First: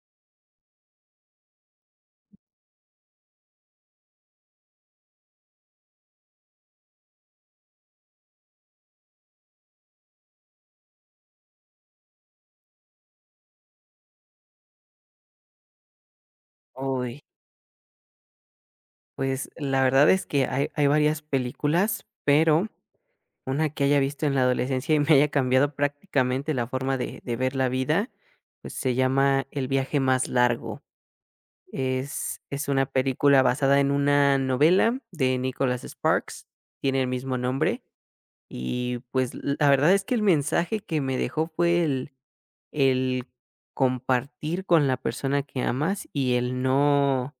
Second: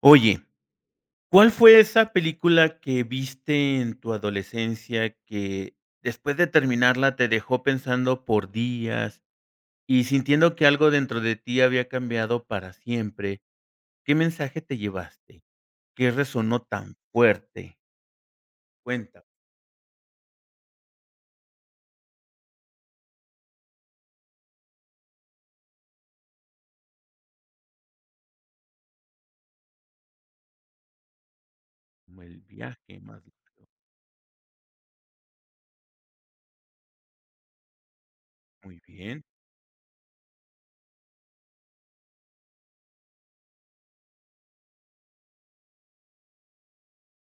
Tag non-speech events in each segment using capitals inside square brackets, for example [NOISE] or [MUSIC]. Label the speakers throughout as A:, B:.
A: Oye, ¿cuál fue esa película que viste en tu adolescencia que después de terminarla te dejó pensando por días y sintiendo que algo dentro de ti había cambiado para siempre? ¿Qué mensaje te llevaste? ¿Qué resonó tan
B: Uy,
A: fuerte? Cuéntame,
B: pues la verdad es que hay varias películas, pero una que haya visto en la adolescencia y me haya cambiado prácticamente la forma de ver la vida, pues se llama El viaje más largo.
A: como
B: Es
A: el
B: es una
A: viaje más
B: película basada en una novela de Nicholas Sparks, tiene el mismo nombre
A: muy
B: y,
A: bien.
B: pues, la verdad es que el mensaje que me dejó fue el compartir con la persona que amas y el no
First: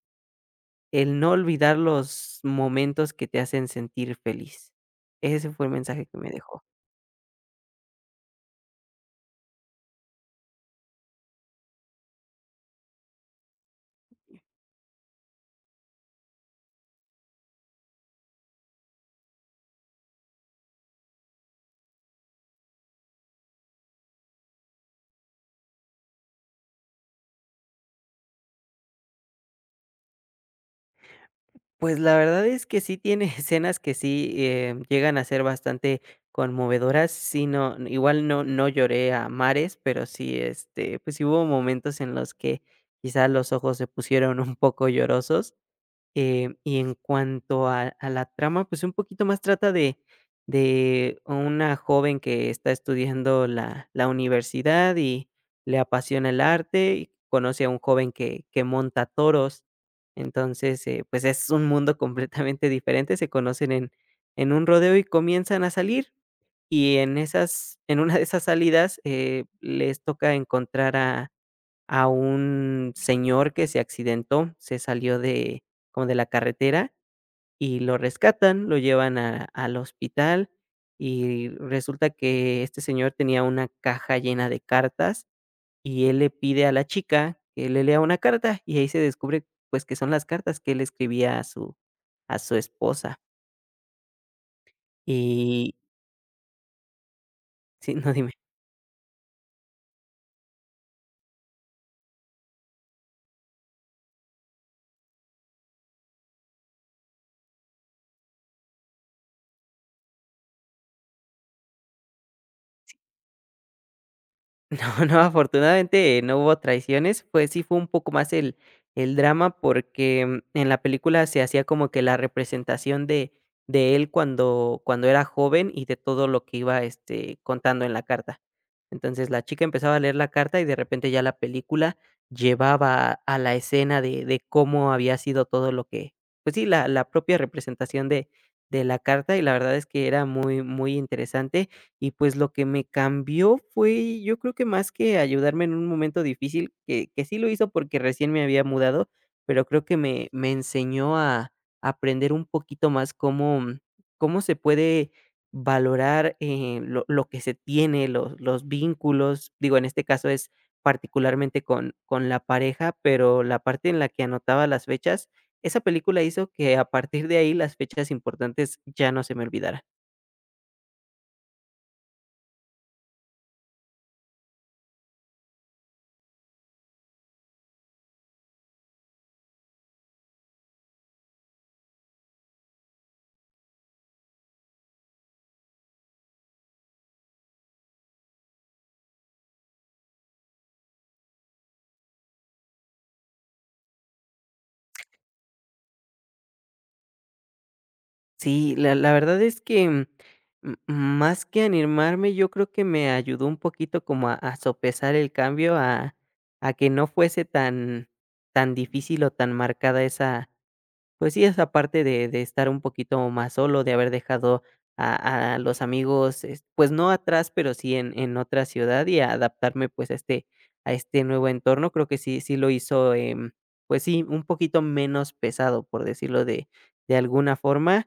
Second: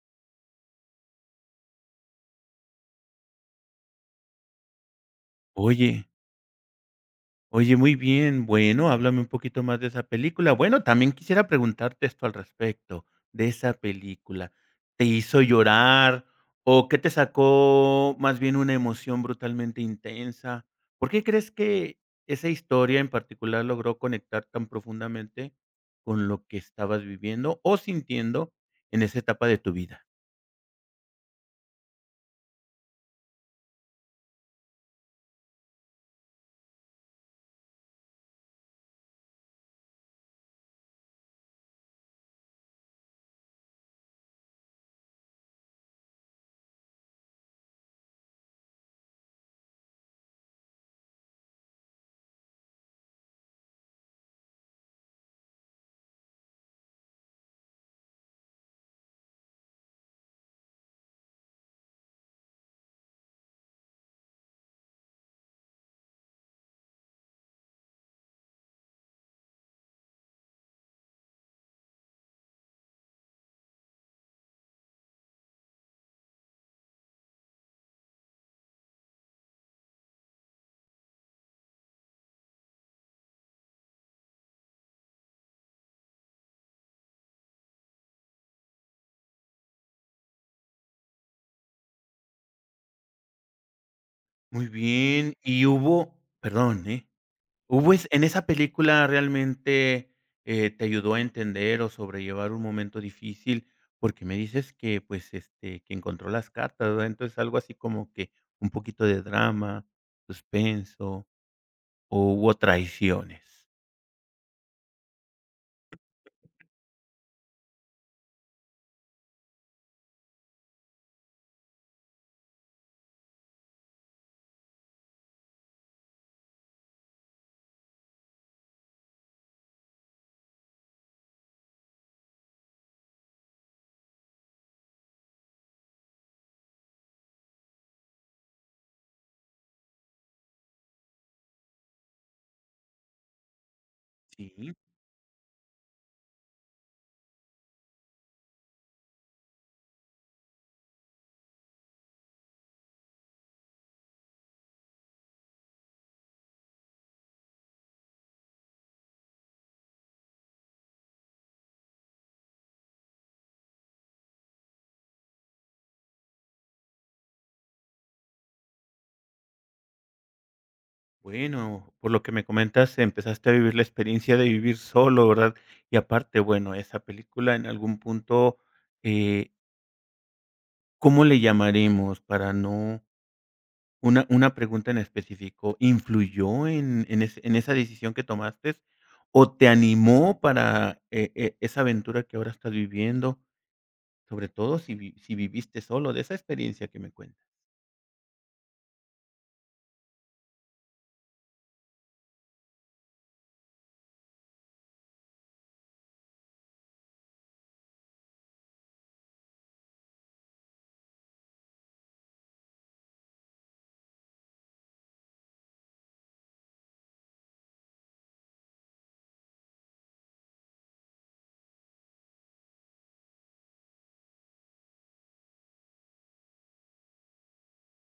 B: El no olvidar los momentos que te hacen sentir feliz. Ese fue el mensaje
A: Oye
B: que me dejó.
A: Oye, muy bien. Bueno, háblame un poquito más de esa película. Bueno, también quisiera preguntarte esto al respecto, de esa película. ¿Te hizo llorar? ¿O qué te sacó más bien una emoción brutalmente intensa? ¿Por qué crees que esa historia en particular logró conectar tan profundamente con lo que estabas viviendo o sintiendo en esa etapa de tu vida?
B: Pues, la verdad es que sí tiene [LAUGHS] escenas que sí, llegan a ser bastante conmovedoras. Sí, no, igual no lloré a mares, pero sí, este, pues, sí hubo momentos en los que quizá los ojos se pusieron un poco llorosos. Y en cuanto a la trama, pues, un poquito más trata de una joven que está estudiando la universidad y le apasiona el arte y conoce a un joven que monta toros. Entonces, pues, es un mundo [LAUGHS] completamente diferente, se conocen en un rodeo y comienzan a salir, y en una de esas salidas, les toca encontrar a un señor que se accidentó, se salió de como de la carretera y lo rescatan, lo llevan a al hospital y resulta que este señor tenía una caja llena de cartas y él le pide a la chica que le lea una carta y ahí se descubre, pues, que son las cartas que él escribía a su esposa.
A: Muy bien. Y
B: Y
A: hubo, perdón, ¿eh?
B: [LAUGHS]
A: ¿Hubo
B: sí,
A: es
B: no,
A: en
B: dime.
A: esa película realmente, te ayudó a entender o sobrellevar un momento difícil? Porque me dices que, pues, este, que encontró las cartas, ¿verdad? Entonces, algo así como que un poquito de drama, suspenso, ¿o hubo traiciones?
B: [LAUGHS] No, no, afortunadamente no hubo traiciones, pues sí fue un poco más el drama porque en la película se hacía como que la representación de él cuando era joven y de todo lo que iba este, contando en la carta. Entonces la chica empezaba a leer la carta y de repente ya la película llevaba a la escena de cómo había sido todo lo que, pues sí, la propia representación de la carta y la verdad es que era muy, muy interesante y pues lo que me cambió fue, yo creo que
A: Sí,
B: más que ayudarme en un momento difícil, que sí lo hizo porque recién me había mudado, pero creo que me enseñó a aprender un poquito más cómo, cómo se puede valorar lo que se tiene, los vínculos. Digo, en este caso es particularmente con la pareja, pero la parte en la que anotaba las fechas, esa película hizo que a partir de ahí las fechas importantes ya no se me olvidaran.
A: bueno, por lo que me comentas, empezaste a vivir la experiencia de vivir solo, ¿verdad? Y aparte, bueno, esa película en algún punto, eh, ¿cómo le llamaremos para no Una pregunta en específico, ¿influyó en es en esa decisión que tomaste o te animó para esa aventura que ahora estás viviendo? Sobre todo si viviste solo, de esa experiencia que me cuentas.
B: Sí, la verdad es que, m más que animarme, yo creo que me ayudó un poquito como a sopesar el cambio, a que no fuese tan difícil o tan marcada esa pues sí, esa parte de estar un poquito más solo, de haber dejado a los amigos, es pues no atrás, pero sí en otra ciudad y a adaptarme, pues, a este nuevo entorno, creo que sí lo hizo, pues sí, un poquito menos pesado, por decirlo de alguna forma,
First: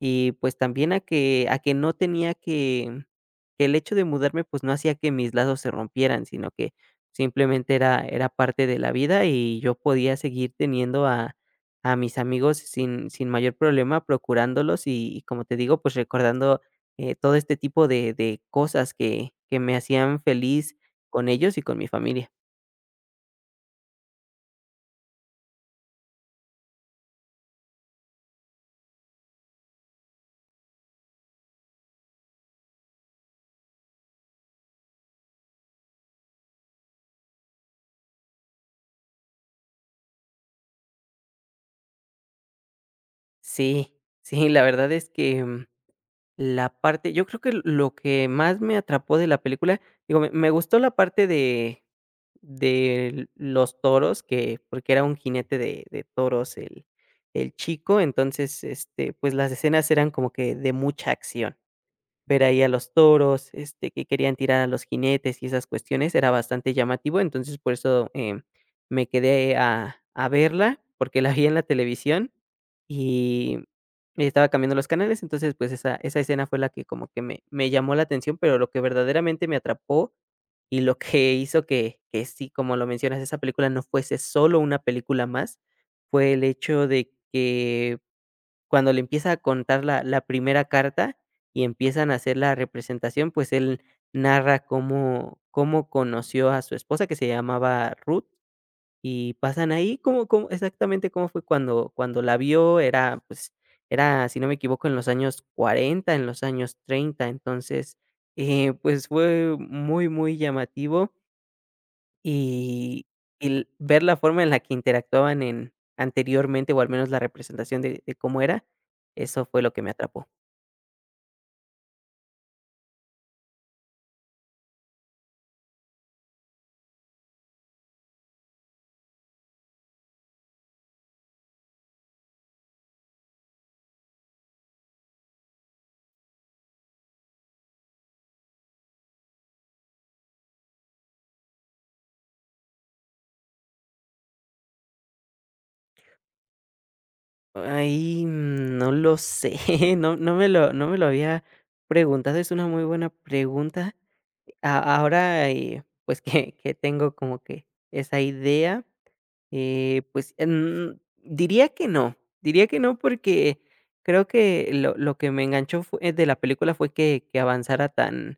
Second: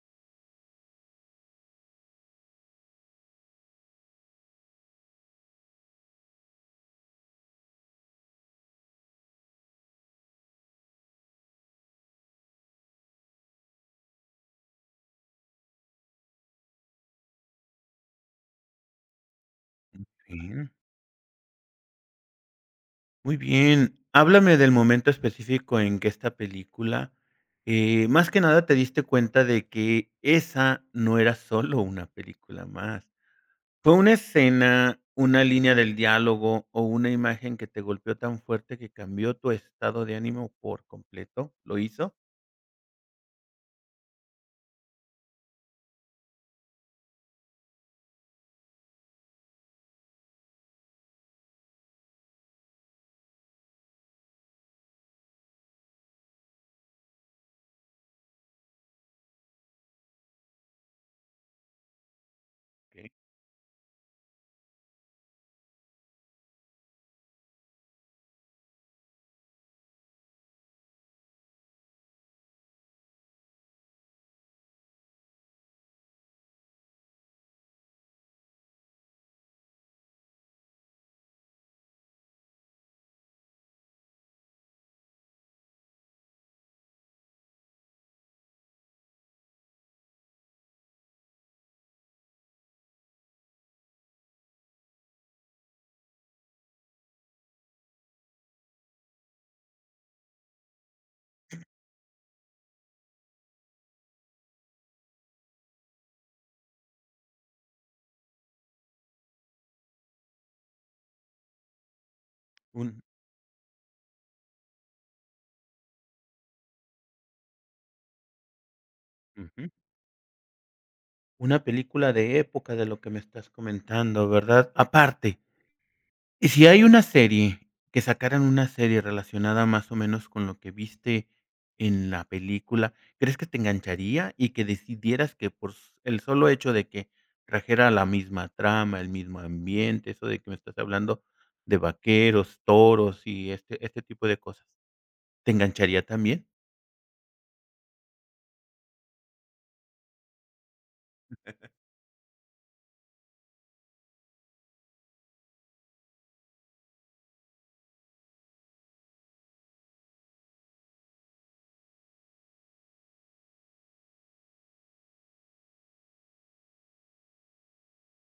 B: y, pues, también a que no tenía que el hecho de mudarme, pues, no hacía que mis lazos se rompieran, sino que simplemente era parte de la vida y yo podía seguir teniendo a mis amigos sin mayor problema, procurándolos y como te digo, pues recordando, todo este tipo de cosas que me hacían
A: Sí.
B: feliz con ellos y con mi familia.
A: Muy bien, háblame del momento específico en que esta película, más que nada te diste cuenta de que esa no era solo una película más. ¿Fue una escena, una línea del diálogo o una imagen que te golpeó tan fuerte que cambió tu estado de ánimo por completo? ¿Lo hizo?
B: Sí, sí, la verdad es que, la parte yo creo que lo que más me atrapó de la película, digo, me gustó la parte de los toros que porque era un jinete de toros el chico, entonces, este, pues las escenas eran como que de mucha acción. Ver ahí a los
A: Okey.
B: toros, este, que querían tirar a los jinetes y esas cuestiones, era bastante llamativo, entonces por eso, me quedé a verla, porque la vi en la televisión y estaba cambiando los canales, entonces, pues, esa escena fue la que como que me llamó la atención, pero lo que verdaderamente me atrapó y lo que hizo que sí, como lo mencionas, esa película no fuese solo una película más, fue el hecho de que cuando le empieza a contar la primera carta y empiezan a hacer la representación, pues, él narra cómo conoció a su esposa, que se llamaba Ruth, y pasan ahí cómo exactamente cómo fue cuando la vio, era, pues, era, si no me equivoco, en los años 40, en los años 30. Entonces, pues, fue muy, muy llamativo.
A: Un.
B: Y y l ver la forma en la que interactuaban en anteriormente, o al menos la representación de cómo era, eso fue
A: Ujú.
B: lo que me atrapó.
A: Una película de época de lo que me estás comentando, ¿verdad? Aparte, y si hay una serie, que sacaran una serie relacionada más o menos con lo que viste en la película, ¿crees que te engancharía y que decidieras que por s el solo hecho de que trajera la misma trama, el mismo ambiente, eso de que me estás hablando de vaqueros, toros y este tipo de cosas, te engancharía también?
B: Ahí, no lo sé, [LAUGHS] no me lo había preguntado, es una muy buena pregunta. A ahora, pues, [LAUGHS] que tengo como que esa idea, pues, diría que no, diría que no, porque creo que lo que me enganchó fue de la película fue que avanzara tan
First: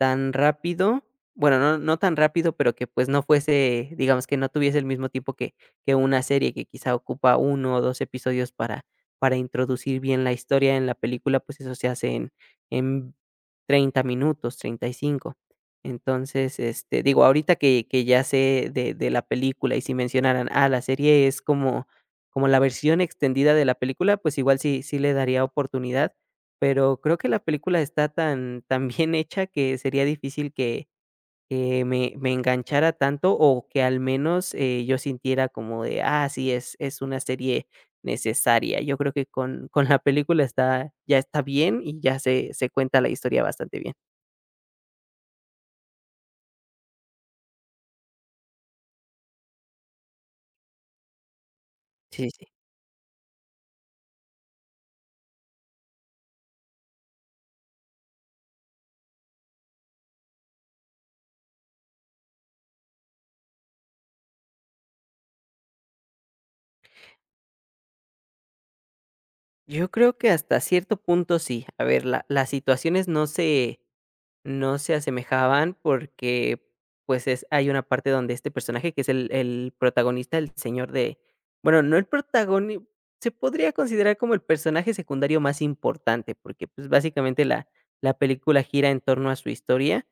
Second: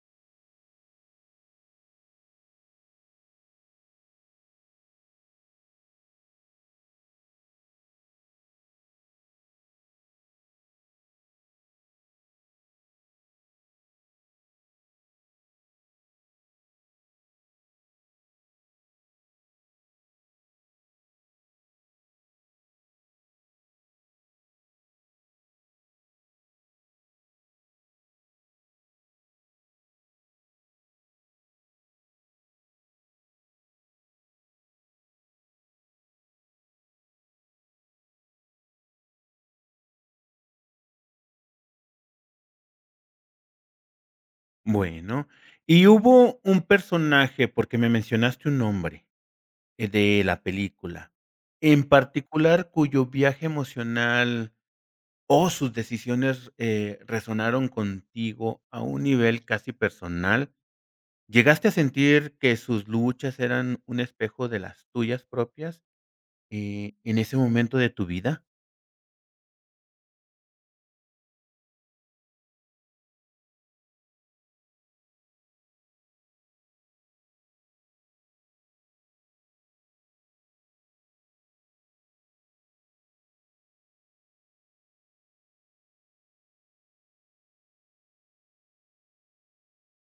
B: Tan rápido, bueno, no tan rápido, pero que, pues, no fuese, digamos, que no tuviese el mismo tiempo que una serie que quizá ocupa uno o 2 episodios para introducir bien la historia en la película, pues, eso se hace en 30 minutos, 35. Entonces, este, digo, ahorita que ya sé de la película, y si mencionaran, ah, la serie es como la versión extendida de la película, pues, igual sí le daría oportunidad, pero creo que la película está tan bien hecha que sería difícil que me enganchara tanto o que al menos, yo sintiera como de: "Ah, sí, es una serie necesaria". Yo creo que con la película está ya está bien y ya se cuenta la historia bastante bien.
A: Bueno, y hubo un personaje, porque me mencionaste un nombre, de la película, en
B: Sí, sí.
A: particular, ¿cuyo viaje emocional o sus decisiones resonaron contigo a un nivel casi personal? ¿Llegaste a sentir que sus luchas eran un espejo de las tuyas propias en ese momento de tu vida?
B: Yo creo que hasta cierto punto sí. A ver, la las situaciones no se asemejaban porque, pues, es hay una parte donde este personaje, que es el protagonista, el señor de, bueno, no el protagoni se podría considerar como el personaje secundario más importante, porque, pues, básicamente la película gira en torno a su historia.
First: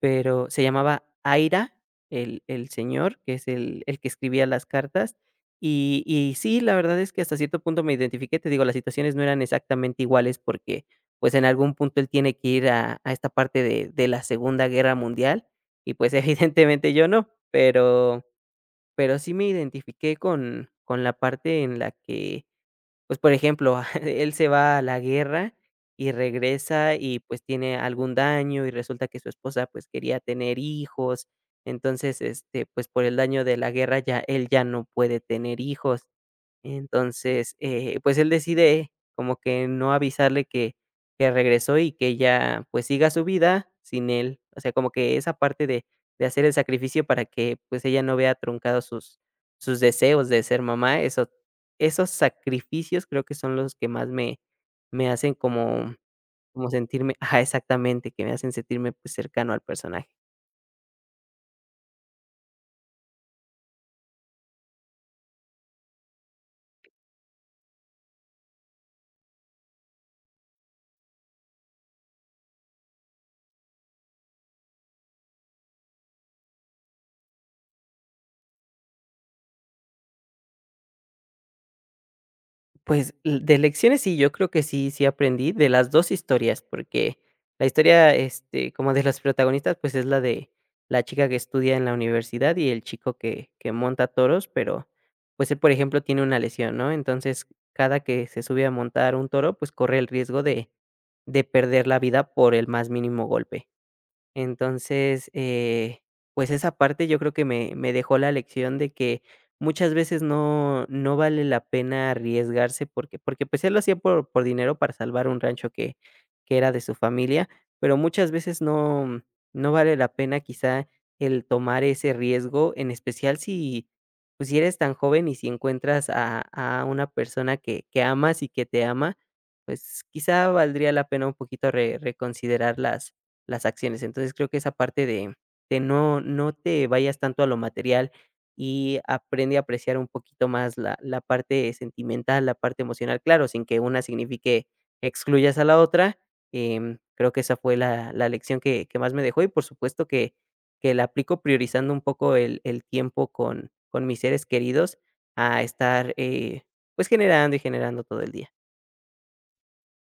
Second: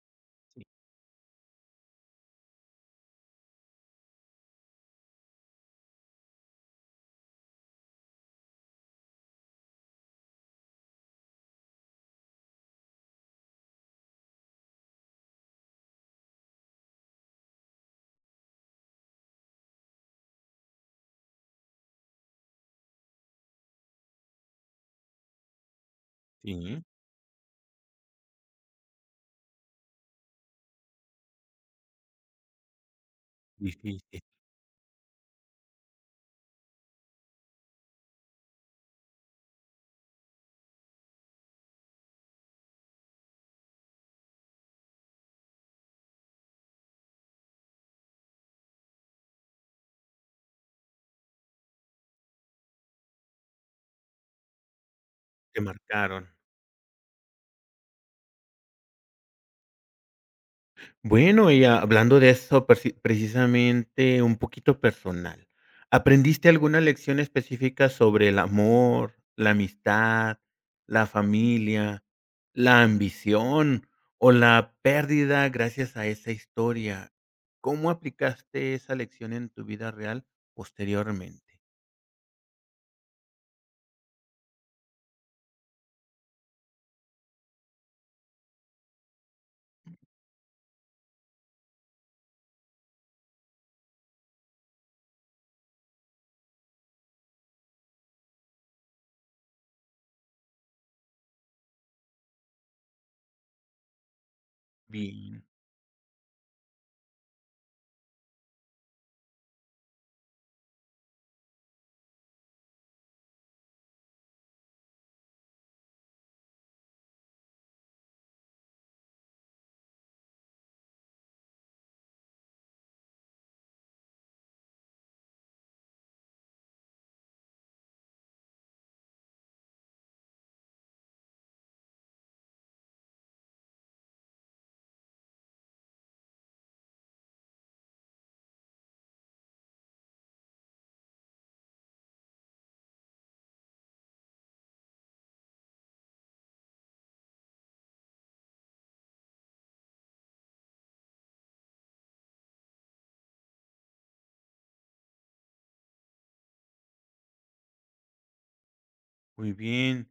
B: Pero se llamaba Aira, el señor, que es el que escribía las cartas. Y sí, la verdad es que hasta cierto punto me identifiqué. Te digo, las situaciones no eran exactamente iguales porque, pues, en algún punto él tiene que ir a esta parte de la Segunda Guerra Mundial y, pues, [LAUGHS] evidentemente yo no, pero sí me identifiqué con la parte en la que, pues, por ejemplo, [LAUGHS] él se va a la guerra y
A: Sí,
B: regresa y, pues, tiene algún daño, y resulta que su esposa, pues, quería tener hijos. Entonces, este, pues, por el daño de la guerra
A: difícil.
B: ya él ya no puede tener hijos. Entonces, pues, él decide como que no avisarle que regresó y que ella, pues, siga su vida sin él. O sea, como que esa parte de hacer el sacrificio para que, pues, ella no vea truncados sus deseos de ser mamá, esos sacrificios creo que son los que más me hacen
A: Te
B: como
A: marcaron.
B: como sentirme ajá, exactamente, que me hacen sentirme, pues, cercano al personaje.
A: Bueno, y hablando de eso, precisamente un poquito personal, ¿aprendiste alguna lección específica sobre el amor, la amistad, la familia, la ambición o la pérdida gracias a esa historia? ¿Cómo aplicaste esa lección en tu vida real posteriormente?
B: Pues, l de lecciones sí, yo creo que sí aprendí de las 2 historias, porque la historia, este, como de las protagonistas, pues, es la de la chica que estudia en la universidad y el chico que monta toros, pero, pues, él, por ejemplo, tiene una lesión, ¿no? Entonces, cada que se sube a montar un toro, pues, corre el riesgo de perder la vida por el más mínimo golpe. Entonces,
A: Bien,
B: pues esa parte yo creo que me dejó la lección de que muchas veces no, no vale la pena arriesgarse porque pues él lo hacía por dinero para salvar un rancho que era de su familia, pero muchas veces no, no vale la pena quizá el tomar ese riesgo, en especial pues si eres tan joven y si encuentras a una persona que amas y que te ama, pues quizá valdría la pena un poquito reconsiderar las acciones. Entonces, creo que esa parte de no te vayas tanto a lo material y aprende a apreciar un poquito más la parte sentimental, la parte emocional, claro, sin que una signifique excluyas a la otra, creo que esa fue la lección que más me dejó y, por supuesto, que la aplico priorizando un poco el tiempo con mis seres queridos a estar, pues, generando y generando todo el día.
A: muy bien.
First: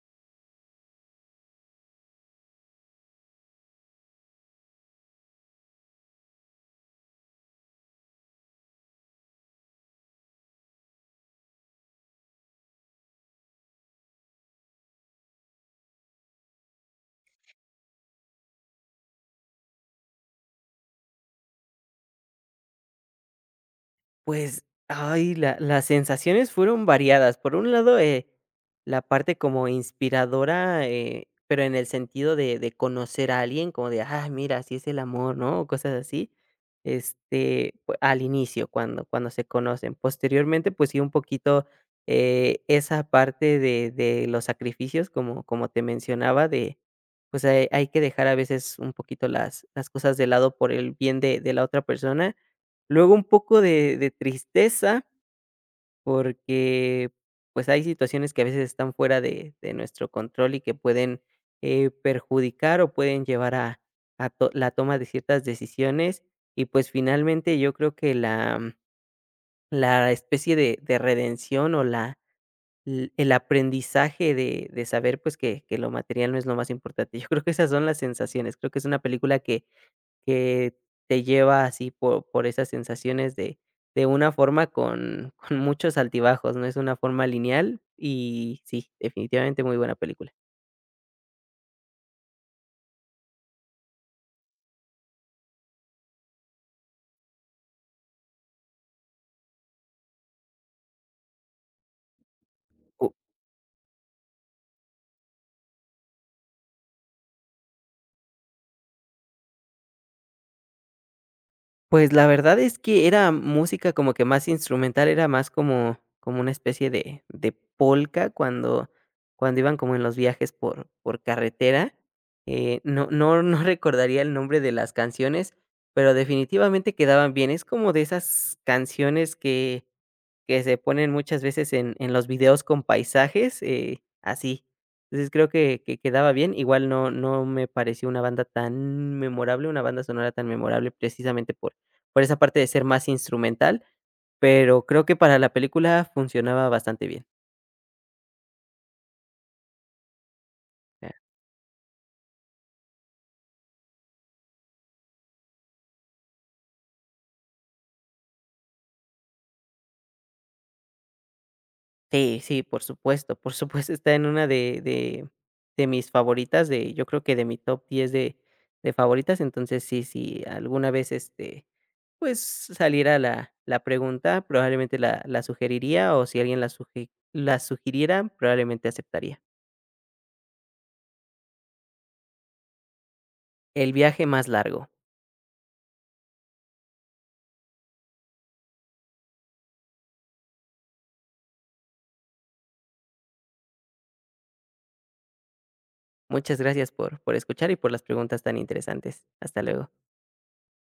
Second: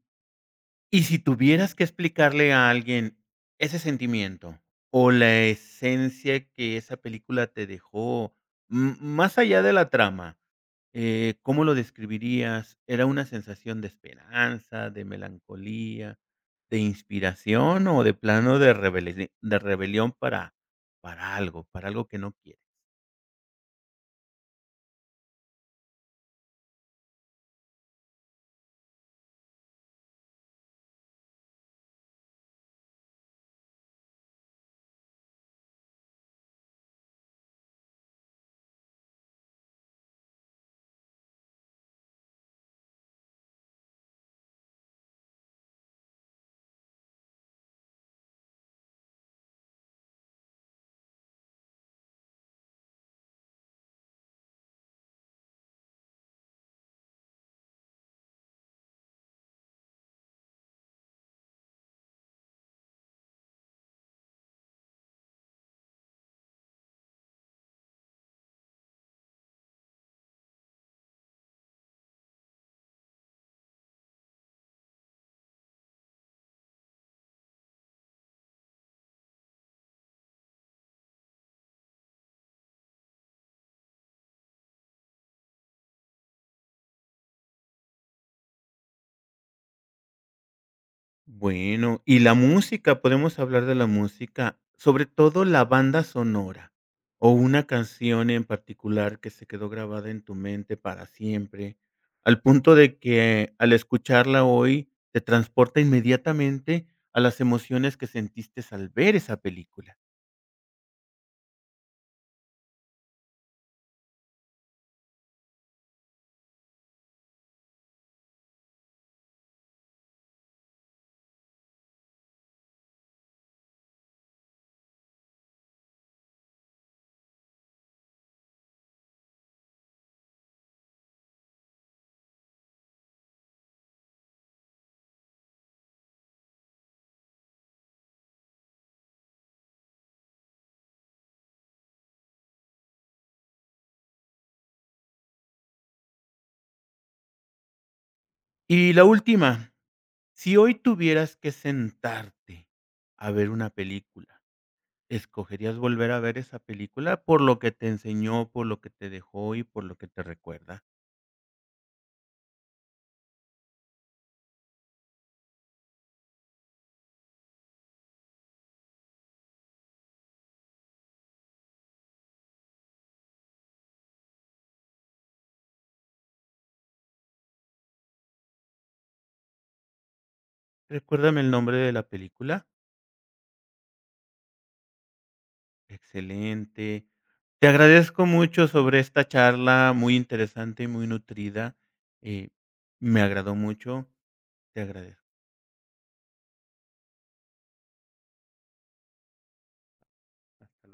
A: Y si tuvieras que explicarle a alguien ese sentimiento o la esencia que esa película te dejó, m más allá de la trama, ¿cómo lo describirías? ¿Era una sensación de esperanza, de melancolía, de inspiración o de plano de rebele de rebelión para algo que no quieres?
B: Pues, ay, la las sensaciones fueron variadas. Por un lado, la parte como inspiradora, pero en el sentido de conocer a alguien, como de: "Ah, mira, así es el amor", ¿no? O cosas así. Este, pue al inicio, cuando se conocen. Posteriormente, pues sí, un poquito, esa parte de los sacrificios, como te mencionaba, de, pues, hay que dejar a veces un poquito las cosas de lado por el bien de la otra persona. Luego un poco de tristeza, porque, pues, hay situaciones que a veces están fuera de nuestro control y que pueden, perjudicar o pueden llevar a to la toma de ciertas decisiones. Y, pues, finalmente yo creo que la especie de redención o la l el aprendizaje de saber, pues, que lo material no es lo más importante. [LAUGHS] Yo creo que esas son las sensaciones. Creo que es una película que te lleva así por esas sensaciones de una forma con muchos altibajos, no es una forma lineal y sí, definitivamente muy buena película.
A: Bueno, y la música, podemos hablar de la música, sobre todo la banda sonora, o una canción en particular que se quedó grabada en tu mente para siempre, al punto de
B: U
A: que al escucharla hoy te transporta inmediatamente a las emociones que sentiste al ver esa película.
B: pues, la verdad es que era música como que más instrumental, era más como una especie de polka cuando iban como en los viajes por carretera, no [LAUGHS] recordaría el nombre de las canciones, pero definitivamente quedaban bien. Es como de esas canciones que se ponen muchas veces en los videos con paisajes, así. Entonces, creo que quedaba bien. Igual no me pareció una banda tan memorable, una banda sonora tan memorable, precisamente por esa parte de ser más instrumental, pero creo que para la película funcionaba bastante bien.
A: Y la última, si hoy
B: Ah,
A: tuvieras que sentarte a ver una película, ¿escogerías volver a ver esa película por lo que te enseñó, por lo que te dejó y por lo que te recuerda?
B: sí, sí, por supuesto, está en una de mis favoritas, de yo creo que de mi top 10 de favoritas. Entonces, sí, sí alguna vez, este, pues, saliera la pregunta, probablemente la sugeriría, o si alguien la sugiriera, probablemente aceptaría.
A: Recuérdame el nombre de la película.
B: El viaje más largo.
A: Excelente. Te agradezco mucho sobre esta charla muy interesante y muy nutrida. Eh, me agradó mucho. Te agradezco.
B: Muchas gracias por escuchar y por las preguntas tan interesantes. Hasta luego.